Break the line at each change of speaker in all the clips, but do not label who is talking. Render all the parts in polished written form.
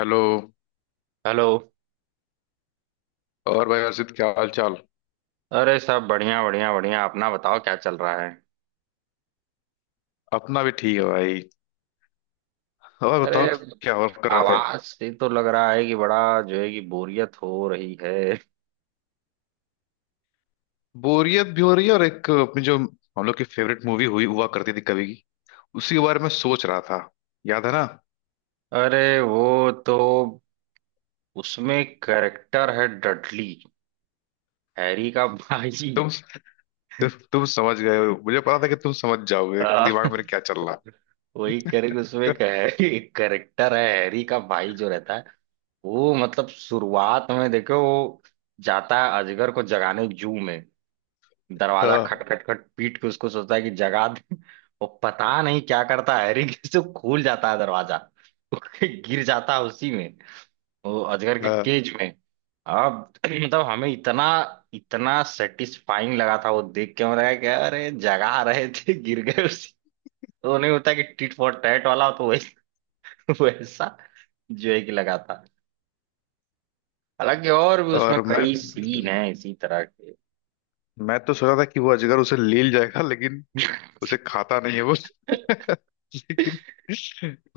Hello.
Hello.
और भाई अर्षित, क्या हाल चाल?
अरे सब बढ़िया बढ़िया बढ़िया, अपना बताओ क्या चल रहा है?
अपना भी ठीक है भाई। और
अरे
बताओ, क्या और कर रहे थे?
आवाज से तो लग रहा है कि बड़ा जो है कि बोरियत हो रही है।
बोरियत भी हो रही है, और एक अपनी जो हम लोग की फेवरेट मूवी हुई हुआ करती थी कभी की, उसी के बारे में सोच रहा था। याद है ना?
अरे वो तो, उसमें कैरेक्टर है डडली, हैरी का भाई।
तुम। तु, तुम समझ गए हो, मुझे पता था कि तुम समझ जाओगे
हाँ
कि दिमाग मेरे क्या चल रहा
वही करेक्ट, उसमें
है।
कैरेक्टर है हैरी का भाई जो रहता है। वो मतलब शुरुआत में देखो, वो जाता है अजगर को जगाने जू में, दरवाजा
हाँ।
खट खट खट पीट के उसको, सोचता है कि जगा दे। वो पता नहीं क्या करता है हैरी, कैसे खुल जाता है दरवाजा। वो गिर जाता है उसी में, वो अजगर के
हाँ।
केज में। अब मतलब हमें इतना इतना सेटिस्फाइंग लगा था वो देख के, हमें लगा कि अरे जगा रहे थे, गिर गए उसी, तो नहीं होता कि टिट फॉर टैट वाला, तो वैसा वैसा जो है कि लगा था। हालांकि और भी उसमें
और मैं
कई सीन हैं इसी तरह के।
मैं तो सोचा था कि वो अजगर उसे ले जाएगा, लेकिन उसे खाता नहीं है वो। लेकिन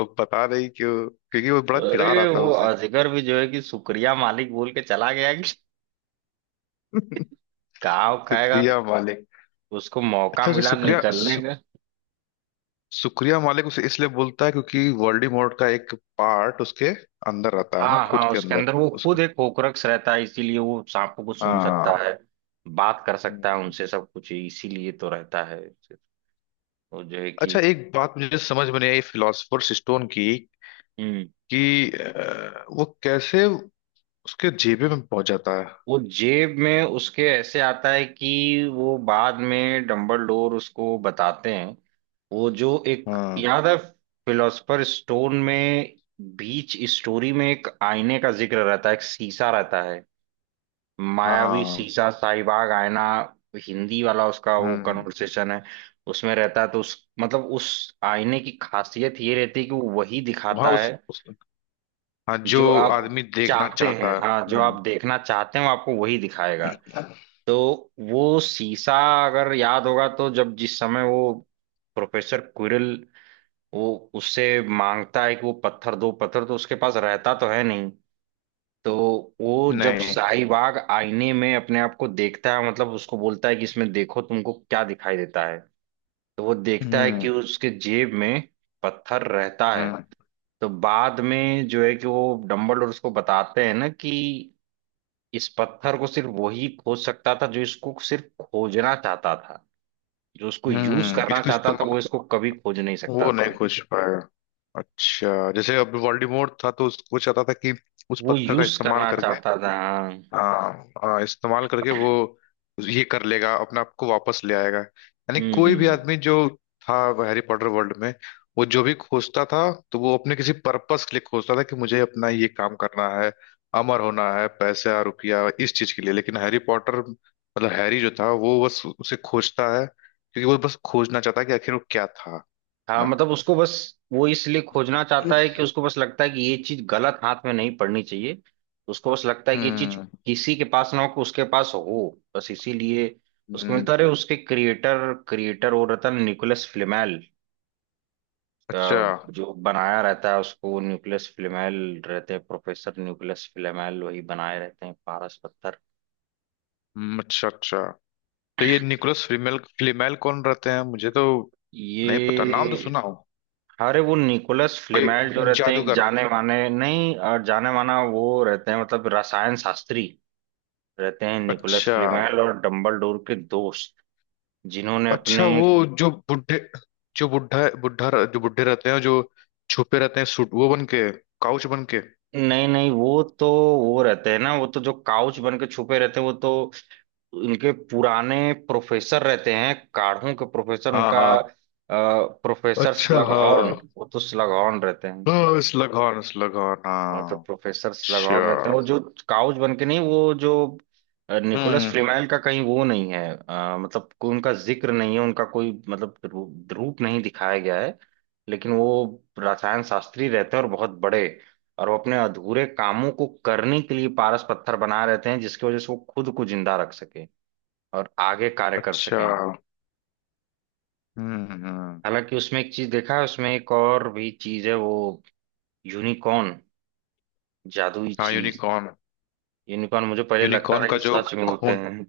वो पता नहीं क्यों, क्योंकि वो बड़ा चिढ़ा रहा
अरे
था
वो
उसे।
अजगर भी जो है कि शुक्रिया मालिक बोल के चला गया, गाँव खाएगा।
सुक्रिया मालिक।
उसको मौका
अच्छा, उसे
मिला निकलने का।
सुक्रिया मालिक उसे इसलिए बोलता है क्योंकि वोल्डेमॉर्ट का एक पार्ट उसके अंदर रहता है ना,
हाँ
खुद
हाँ,
के
उसके
अंदर
अंदर वो
उसके।
खुद एक होकरक्ष रहता है, इसीलिए वो सांपों को
हाँ।
सुन सकता है,
हाँ।
बात कर सकता है
हम्म।
उनसे सब कुछ, इसीलिए तो रहता है वो जो है कि।
अच्छा, एक बात मुझे समझ में नहीं आई फिलोसफर्स स्टोन की,
हम्म।
कि वो कैसे उसके जेबे में पहुंच जाता है।
वो जेब में उसके ऐसे आता है कि वो बाद में डंबलडोर उसको बताते हैं, वो जो एक
हाँ।
याद है फिलोसफर स्टोन में, बीच स्टोरी में एक आईने का जिक्र रहता है, एक शीशा रहता है, मायावी
हाँ।
शीशा शाहीबाग आईना, हिंदी वाला उसका वो
हम्म।
कन्वर्सेशन है। उसमें रहता है, तो उस आईने की खासियत ये रहती है कि वो वही
वहाँ
दिखाता है
उस हाँ, जो
जो आप
आदमी देखना
चाहते हैं,
चाहता है।
हाँ जो
हम्म।
आप देखना चाहते हैं वो आपको वही दिखाएगा। तो वो शीशा, अगर याद होगा तो जब जिस समय वो प्रोफेसर क्विरल, वो उससे मांगता है कि वो पत्थर दो, पत्थर तो उसके पास रहता तो है नहीं, तो वो जब
नहीं।
शाहीबाग आईने में अपने आप को देखता है, मतलब उसको बोलता है कि इसमें देखो तुमको क्या दिखाई देता है, तो वो देखता है
हम्म।
कि उसके जेब में पत्थर रहता है।
हम्म।
तो बाद में जो है कि वो डम्बलडोर उसको बताते हैं ना कि इस पत्थर को सिर्फ वही खोज सकता था जो इसको सिर्फ खोजना चाहता था, जो उसको यूज
हम्म,
करना
इसको
चाहता था वो
इस्तेमाल
इसको कभी खोज नहीं सकता
वो नहीं
था।
खोज पाया। अच्छा, जैसे अब वोल्डेमॉर्ट था, तो उसको चाहता था कि उस
वो
पत्थर का
यूज
इस्तेमाल
करना
करके।
चाहता था, हाँ।
हाँ हाँ, इस्तेमाल करके वो ये कर लेगा, अपने आप को वापस ले आएगा। यानी
हम्म
कोई भी
हम्म।
आदमी जो था हैरी पॉटर वर्ल्ड में, वो जो भी खोजता था तो वो अपने किसी पर्पस के लिए खोजता था, कि मुझे अपना ये काम करना है, अमर होना है, पैसा रुपया इस चीज के लिए। लेकिन हैरी पॉटर, मतलब हैरी जो था, वो बस उसे खोजता है, क्योंकि वो बस खोजना चाहता है कि आखिर वो क्या था
हाँ
ना।
मतलब उसको बस, वो इसलिए खोजना चाहता है कि उसको बस लगता है कि ये चीज गलत हाथ में नहीं पड़नी चाहिए, उसको बस लगता है कि ये चीज
हम्म।
किसी के पास ना हो कि उसके पास हो, बस इसीलिए उसको
हम्म,
मिलता रहे। उसके क्रिएटर क्रिएटर वो रहता है निकोलस फ्लेमेल। अ,
अच्छा।
जो बनाया रहता है उसको निकोलस फ्लेमेल, रहते हैं प्रोफेसर निकोलस फ्लेमेल, वही बनाए रहते हैं पारस पत्थर
अच्छा अच्छा। तो ये निकोलस फ्लीमेल फ्लीमेल कौन रहते हैं, मुझे तो नहीं पता, नाम तो
ये।
सुना हो।
अरे वो निकोलस फ्लेमेल जो
कोई
रहते हैं एक
जादूगर?
जाने माने, नहीं जाने माना, वो रहते हैं मतलब रसायन शास्त्री, रहते हैं निकोलस
अच्छा।
फ्लीमेल और डम्बलडोर के दोस्त, जिन्होंने
अच्छा,
अपने,
वो जो बुढ़े। जो बुढ़ा बुढ़ा जो बुढ़े रहते हैं, जो छुपे रहते हैं, सूट वो बन के, काउच बन के।
नहीं नहीं, वो तो वो रहते हैं ना, वो तो जो काउच बन के छुपे रहते हैं वो तो इनके पुराने प्रोफेसर रहते हैं, काढ़ों के प्रोफेसर,
हाँ
उनका
हाँ।
प्रोफेसर
अच्छा।
स्लगहॉर्न,
हाँ।
वो तो स्लगहॉर्न रहते हैं।
हाँ स्लगॉन स्लगॉन,
और तो
हाँ।
प्रोफेसर्स लगान रहते हैं वो
अच्छा।
जो काउच बन के, नहीं वो जो निकोलस
हम्म।
फ्रीमेल का कहीं वो नहीं है, मतलब कोई उनका जिक्र नहीं है, उनका कोई मतलब रूप नहीं दिखाया गया है। लेकिन वो रसायन शास्त्री रहते हैं और बहुत बड़े, और वो अपने अधूरे कामों को करने के लिए पारस पत्थर बना रहते हैं जिसकी वजह से वो खुद को जिंदा रख सके और आगे कार्य कर
अच्छा।
सकें।
हम्म। हम्म।
हालांकि उसमें एक चीज देखा है, उसमें एक और भी चीज है वो, यूनिकॉर्न, जादुई
हाँ
चीज।
यूनिकॉर्न।
यूनिकॉर्न मुझे पहले लगता
यूनिकॉर्न
था
का
कि
जो
सच में होते
खून।
हैं।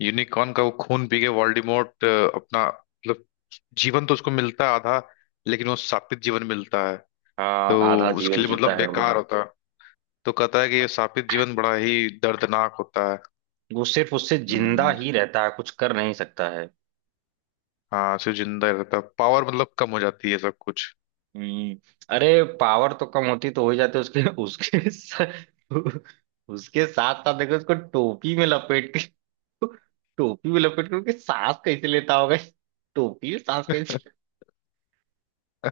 यूनिकॉर्न का वो खून पी के वोल्डेमॉर्ट अपना, मतलब जीवन तो उसको मिलता है आधा, लेकिन वो शापित जीवन मिलता है।
हाँ
तो
आधा
उसके
जीवन
लिए
जीता
मतलब
है वो
बेकार होता है, तो कहता है कि ये शापित जीवन बड़ा ही दर्दनाक होता है।
वो सिर्फ उससे जिंदा
हम्म।
ही रहता है, कुछ कर नहीं सकता है।
हाँ सिर्फ जिंदा ही रहता है, पावर मतलब कम हो जाती है सब कुछ।
हम्म। अरे पावर तो कम होती तो हो ही जाते, उसके उसके उसके साथ साथ देखो उसको टोपी में लपेट के, टोपी में लपेट के उसके सांस कैसे लेता होगा, टोपी में सांस कैसे,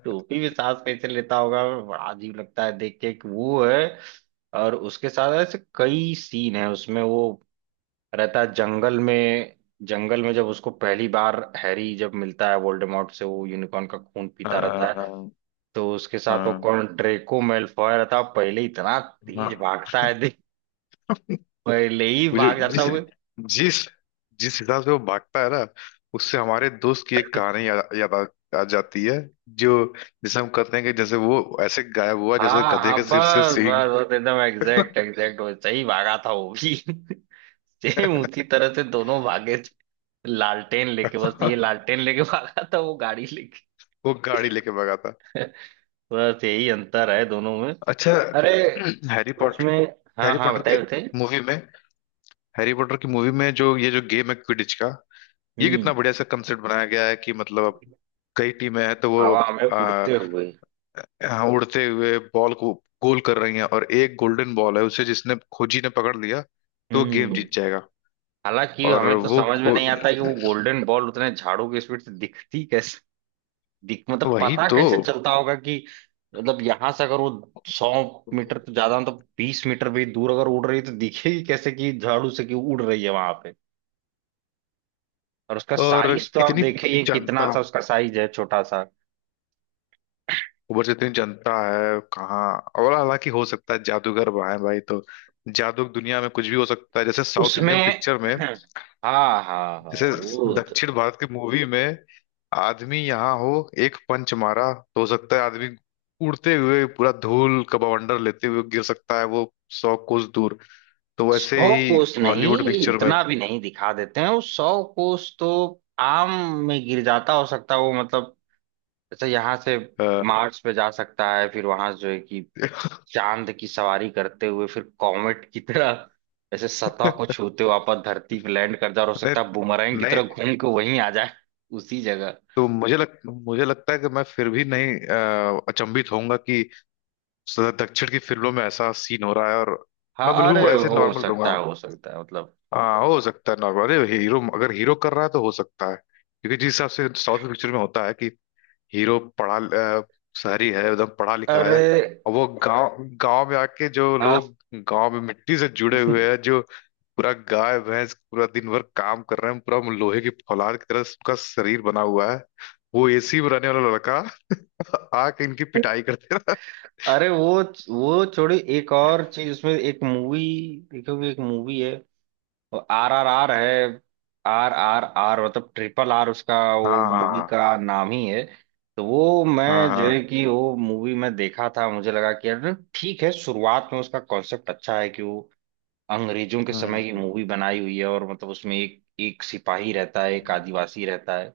टोपी में सांस कैसे लेता होगा, बड़ा अजीब लगता है देख के कि वो है। और उसके साथ ऐसे कई सीन है उसमें वो, रहता है जंगल में, जंगल में जब उसको पहली बार हैरी जब मिलता है वोल्डेमॉर्ट से, वो यूनिकॉर्न का खून पीता रहता है।
हाँ।
तो उसके साथ वो
हाँ
कौन ड्रेको मैलफॉय रहता है, पहले इतना तेज
हाँ।
भागता है देख, पहले ही
वो जो
भाग जाता
जिस
हुआ।
जिस जिस हिसाब से वो भागता है ना, उससे हमारे दोस्त की एक कहानी याद याद आ जाती है। जो जिसे हम कहते हैं कि जैसे वो ऐसे गायब हुआ जैसे
हाँ
गधे
हाँ,
के सिर से
बस
सींग।
बस बस एकदम एग्जैक्ट एग्जैक्ट वैसे ही भागा था वो भी। सेम उसी तरह से दोनों भागे थे, लालटेन लेके बस, ये लालटेन लेके भागा था वो गाड़ी लेके।
वो गाड़ी लेके भागा था।
बस यही अंतर है दोनों में।
अच्छा।
अरे
हैरी पॉटर
उसमें, हाँ
हैरी
हाँ
पॉटर के
बताइए बताइए।
मूवी में हैरी पॉटर की मूवी में जो, ये जो गेम है क्विडिच का, ये कितना
हम्म।
बढ़िया सा कंसेप्ट बनाया गया है। कि मतलब अब कई टीमें हैं तो वो,
हवा में उड़ते हुए।
हाँ, उड़ते हुए बॉल को गोल कर रही हैं, और एक गोल्डन बॉल है, उसे जिसने खोजी ने पकड़ लिया तो वो गेम
हम्म।
जीत जाएगा।
हालांकि
और
हमें तो
वो
समझ में
खो
नहीं आता कि वो गोल्डन बॉल उतने झाड़ू की स्पीड से दिखती कैसे, दिख मतलब
वही
पता
तो।
कैसे चलता होगा कि, मतलब यहां से अगर वो 100 मीटर तो ज्यादा तो, 20 मीटर भी दूर अगर उड़ रही है तो दिखेगी कैसे कि झाड़ू से कि उड़ रही है वहां पे, और उसका
और
साइज तो आप
इतनी
देखिए कितना
जनता,
सा उसका साइज है, छोटा सा।
ऊपर से इतनी जनता है कहाँ? और हालांकि हो सकता है, जादूगर वहाँ है भाई, तो जादू की दुनिया में कुछ भी हो सकता है, जैसे साउथ
उसमें
इंडियन पिक्चर में।
हाँ हाँ हाँ
जैसे
वो तो,
दक्षिण भारत की मूवी में आदमी यहाँ हो, एक पंच मारा तो हो सकता है आदमी उड़ते हुए, पूरा धूल का बवंडर लेते हुए, गिर सकता है वो सौ कोस दूर। तो वैसे
सौ
ही
कोस
हॉलीवुड
नहीं,
पिक्चर में।
इतना भी नहीं दिखा देते हैं, वो सौ कोस तो आम में गिर जाता, हो सकता है वो मतलब, जैसे यहाँ से
अ,
मार्स पे जा सकता है, फिर वहां जो है कि चांद की सवारी करते हुए फिर कॉमेट की तरह ऐसे सतह को छूते हुए वापस धरती पे लैंड कर जाए, और हो
नहीं।
सकता है बूमरैंग की
नहीं।
तरह घूम के वहीं आ जाए, उसी जगह।
तो मुझे लगता है कि मैं फिर भी नहीं, अचंभित होऊंगा कि दक्षिण की फिल्मों में ऐसा सीन हो रहा है, और मैं
हाँ अरे
बिल्कुल ऐसे
हो
नॉर्मल
सकता
रहूंगा।
है, हो सकता है मतलब।
हाँ, हो सकता है नॉर्मल, अरे हीरो, अगर हीरो कर रहा है तो हो सकता है, क्योंकि जिस हिसाब से साउथ पिक्चर में होता है कि हीरो पढ़ा, अ, शहरी है, एकदम पढ़ा लिखा है,
अरे
और वो गांव गांव में आके, जो
हाँ,
लोग गांव में मिट्टी से जुड़े हुए हैं, जो पूरा गाय भैंस पूरा दिन भर काम कर रहे हैं, पूरा लोहे की फौलाद की तरह उसका शरीर बना हुआ है, वो एसी में रहने वाला लड़का आके इनकी पिटाई करते रहा।
अरे वो छोड़ी, एक और चीज उसमें, एक मूवी देखोगे, एक मूवी है RRR है, RRR मतलब RRR, उसका
हाँ।
वो मूवी
हाँ।
का नाम ही है। तो वो
हाँ।
मैं जो है
हाँ।
कि वो मूवी में देखा था, मुझे लगा कि यार ठीक है, शुरुआत में उसका कॉन्सेप्ट अच्छा है कि वो अंग्रेजों के समय की
हम्म।
मूवी बनाई हुई है, और मतलब उसमें एक एक सिपाही रहता है, एक
हम्म।
आदिवासी रहता है।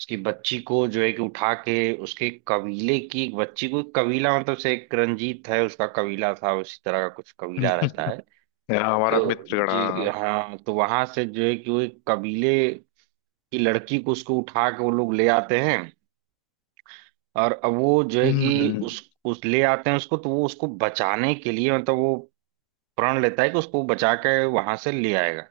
उसकी बच्ची को जो है कि उठा के, उसके कबीले की एक बच्ची को, कबीला मतलब से एक रंजीत है उसका कबीला था उसी तरह का कुछ कबीला रहता है,
यहाँ हमारा
तो
मित्रगण,
जी
हाँ।
हाँ, तो वहां से जो है कि वो एक कबीले की लड़की को उसको उठा के वो लोग ले आते हैं। और अब वो जो है
हम्म।
कि
हम्म।
उस ले आते हैं उसको, तो वो उसको बचाने के लिए मतलब वो प्रण लेता है कि उसको बचा के वहां से ले आएगा,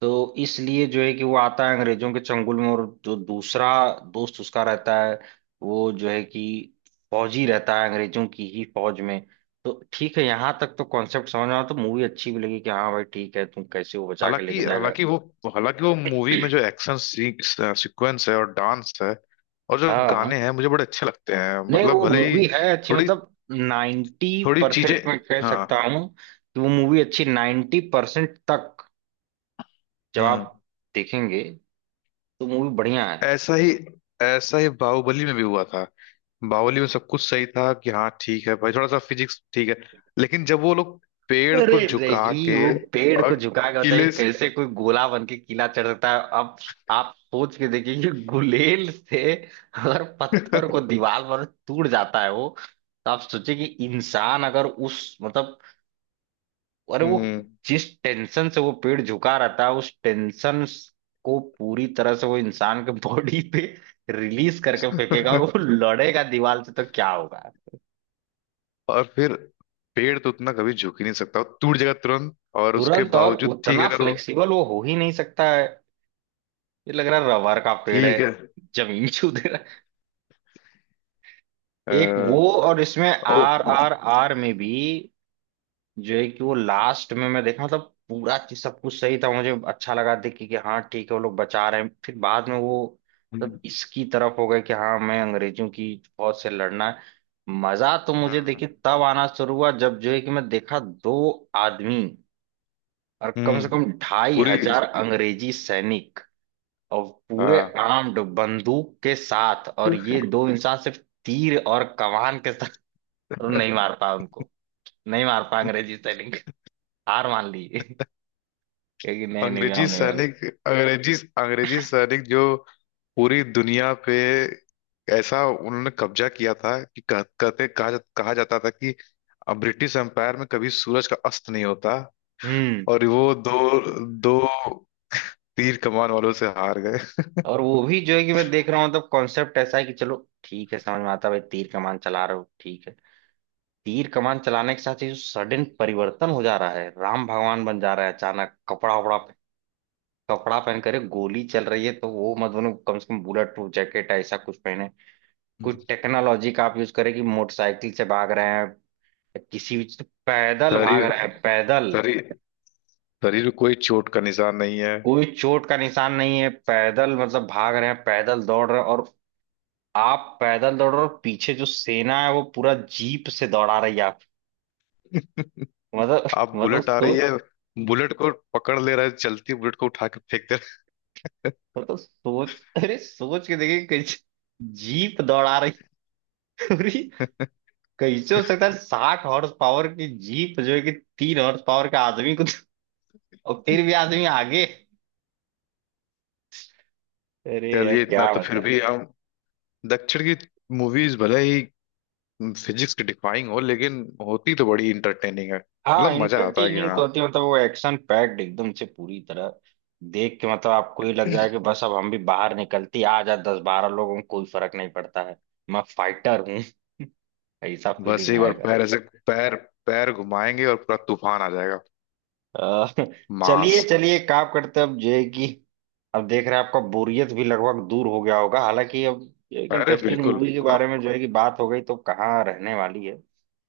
तो इसलिए जो है कि वो आता है अंग्रेजों के चंगुल में, और जो दूसरा दोस्त उसका रहता है, वो जो है कि फौजी रहता है अंग्रेजों की ही फौज में। तो ठीक है, यहाँ तक तो कॉन्सेप्ट समझ में आया, तो मूवी अच्छी भी लगी कि हाँ भाई ठीक है, तुम कैसे वो बचा के
हालांकि
लेके जाएगा।
हालांकि वो मूवी में जो एक्शन सीक्वेंस है, और डांस है, और जो
हाँ
गाने
हाँ।
हैं, मुझे बड़े अच्छे लगते हैं,
नहीं
मतलब
वो
भले ही
मूवी है अच्छी,
थोड़ी
मतलब नाइन्टी
थोड़ी चीजें।
परसेंट मैं कह
हाँ।
सकता हूँ कि वो मूवी अच्छी 90% तक, जब
हम्म।
आप देखेंगे तो मूवी बढ़िया है।
ऐसा ही ऐसा ही बाहुबली में भी हुआ था। बाहुबली में सब कुछ सही था कि हाँ ठीक है भाई, थोड़ा सा फिजिक्स ठीक है, लेकिन जब वो लोग पेड़
अरे
को झुका
रही
के,
वो पेड़
और
को झुका के, बताइए
किले से।
कैसे कोई गोला बन के किला चढ़ सकता है अब, आप सोच के देखिए कि गुलेल से अगर पत्थर को दीवार पर टूट जाता है वो, तो आप सोचिए कि इंसान अगर उस मतलब, और वो
हम्म।
जिस टेंशन से वो पेड़ झुका रहता है उस टेंशन को पूरी तरह से वो इंसान के बॉडी पे रिलीज करके फेंकेगा, और वो लड़ेगा दीवार से तो क्या होगा,
और फिर पेड़ तो उतना कभी झुक ही नहीं सकता, वो टूट जाएगा तुरंत, और उसके
तुरंत। और
बावजूद ठीक
उतना
है अगर वो।
फ्लेक्सिबल वो हो ही नहीं सकता है, ये लग रहा है रबर का पेड़ है,
ठीक है।
जमीन छू दे रहा
अ,
है। एक वो, और इसमें
ओ।
RRR में भी जो है कि वो लास्ट में मैं देखा, मतलब पूरा चीज सब कुछ सही था, मुझे अच्छा लगा देख के कि हाँ ठीक है, वो लोग बचा रहे हैं फिर बाद में वो मतलब इसकी तरफ हो गए कि हाँ मैं अंग्रेजों की फौज से लड़ना है। मजा तो मुझे
हाँ।
देखिए तब आना शुरू हुआ जब जो है कि मैं देखा दो आदमी और कम से
हम्म।
कम ढाई
पूरी।
हजार अंग्रेजी सैनिक, और पूरे
हाँ।
आर्म्ड बंदूक के साथ, और ये दो इंसान सिर्फ तीर और कमान के साथ, नहीं मार पाया उनको, नहीं मार पाया अंग्रेजी सैनिक, हार मान ली है कि नहीं निविया
अंग्रेजी
होने वाला।
सैनिक, अंग्रेजी अंग्रेजी सैनिक, जो पूरी दुनिया पे ऐसा उन्होंने कब्जा किया था कि कह, कहते कहा, जा, कहा जाता था कि अब ब्रिटिश एम्पायर में कभी सूरज का अस्त नहीं होता,
हम्म।
और वो दो दो तीर कमान वालों से हार
और वो भी जो है कि मैं देख रहा हूँ मतलब कॉन्सेप्ट ऐसा है कि, चलो ठीक है समझ में आता है भाई, तीर कमान चला रहे हो ठीक है, तीर कमान चलाने के साथ ही जो सडन परिवर्तन हो जा रहा है, राम भगवान बन जा रहा है अचानक, कपड़ा वपड़ा कपड़ा पहन कर गोली चल रही है तो वो मत बनो, कम से कम बुलेट प्रूफ जैकेट ऐसा कुछ पहने, कुछ
गए।
टेक्नोलॉजी का आप यूज करें, कि मोटरसाइकिल से भाग रहे हैं या किसी भी से, पैदल भाग रहे
शरीर
हैं पैदल,
शरीर शरीर में कोई चोट का निशान नहीं है,
कोई चोट का निशान नहीं है, पैदल मतलब भाग रहे हैं पैदल दौड़ रहे हैं, और आप पैदल दौड़ रहे हो और पीछे जो सेना है वो पूरा जीप से दौड़ा रही है आप, मतलब,
आप
मतलब
बुलेट आ रही है,
सो
बुलेट को पकड़ ले रहे, चलती बुलेट को उठा के फेंक दे
सोच अरे सोच के देखिए, कैसे जीप दौड़ा रही है। अरे
रहे।
कैसे हो सकता है 60 हॉर्स पावर की जीप जो है कि 3 हॉर्स पावर का आदमी को, और फिर भी आदमी आगे, अरे यार
चलिए, इतना
क्या
तो फिर
बताए।
भी हम, दक्षिण की मूवीज भले ही फिजिक्स की डिफाइंग हो, लेकिन होती तो बड़ी इंटरटेनिंग है,
हाँ
मतलब मजा आता है कि
इंटरटेनिंग तो
हाँ,
होती है, मतलब वो एक्शन पैक्ड एकदम से पूरी तरह, देख के मतलब आपको ये लग जाए कि बस अब हम भी बाहर निकलती आ जा, 10-12 लोगों को कोई फर्क नहीं पड़ता है, मैं फाइटर हूँ। ऐसा
बस
फीलिंग
एक बार
आएगा।
पैर ऐसे, पैर पैर घुमाएंगे और पूरा तूफान आ जाएगा।
अ, चलिए
मास।
चलिए एक काम करते हैं, अब जो है कि अब देख रहे हैं आपका बोरियत भी लगभग दूर हो गया होगा, हालांकि अब ये एक
अरे
इंटरेस्टिंग
बिल्कुल।
मूवी के बारे में जो है कि बात हो गई, तो कहाँ रहने वाली है।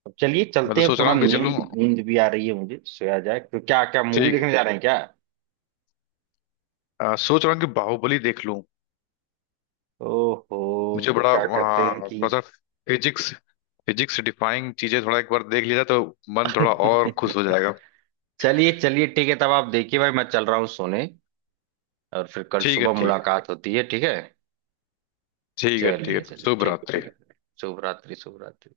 अब चलिए
मैं
चलते
तो
हैं,
सोच रहा
थोड़ा
हूँ कि चलूं।
नींद नींद भी आ रही है मुझे, सोया जाए, तो क्या क्या मूवी देखने
ठीक।
जा रहे हैं क्या?
सोच रहा हूँ कि बाहुबली देख लूं।
ओहो
मुझे बड़ा
क्या कहते हैं
हाँ,
कि।
थोड़ा सा फिजिक्स फिजिक्स से डिफाइंग चीजें थोड़ा एक बार देख लिया जाए तो मन थोड़ा और खुश हो जाएगा।
चलिए चलिए ठीक है, तब आप देखिए भाई, मैं चल रहा हूँ सोने, और फिर कल
ठीक है।
सुबह
ठीक।
मुलाकात होती है, ठीक है।
ठीक है। ठीक
चलिए
है।
चलिए
शुभ
ठीक है,
रात्रि।
ठीक है शुभ रात्रि, शुभ रात्रि।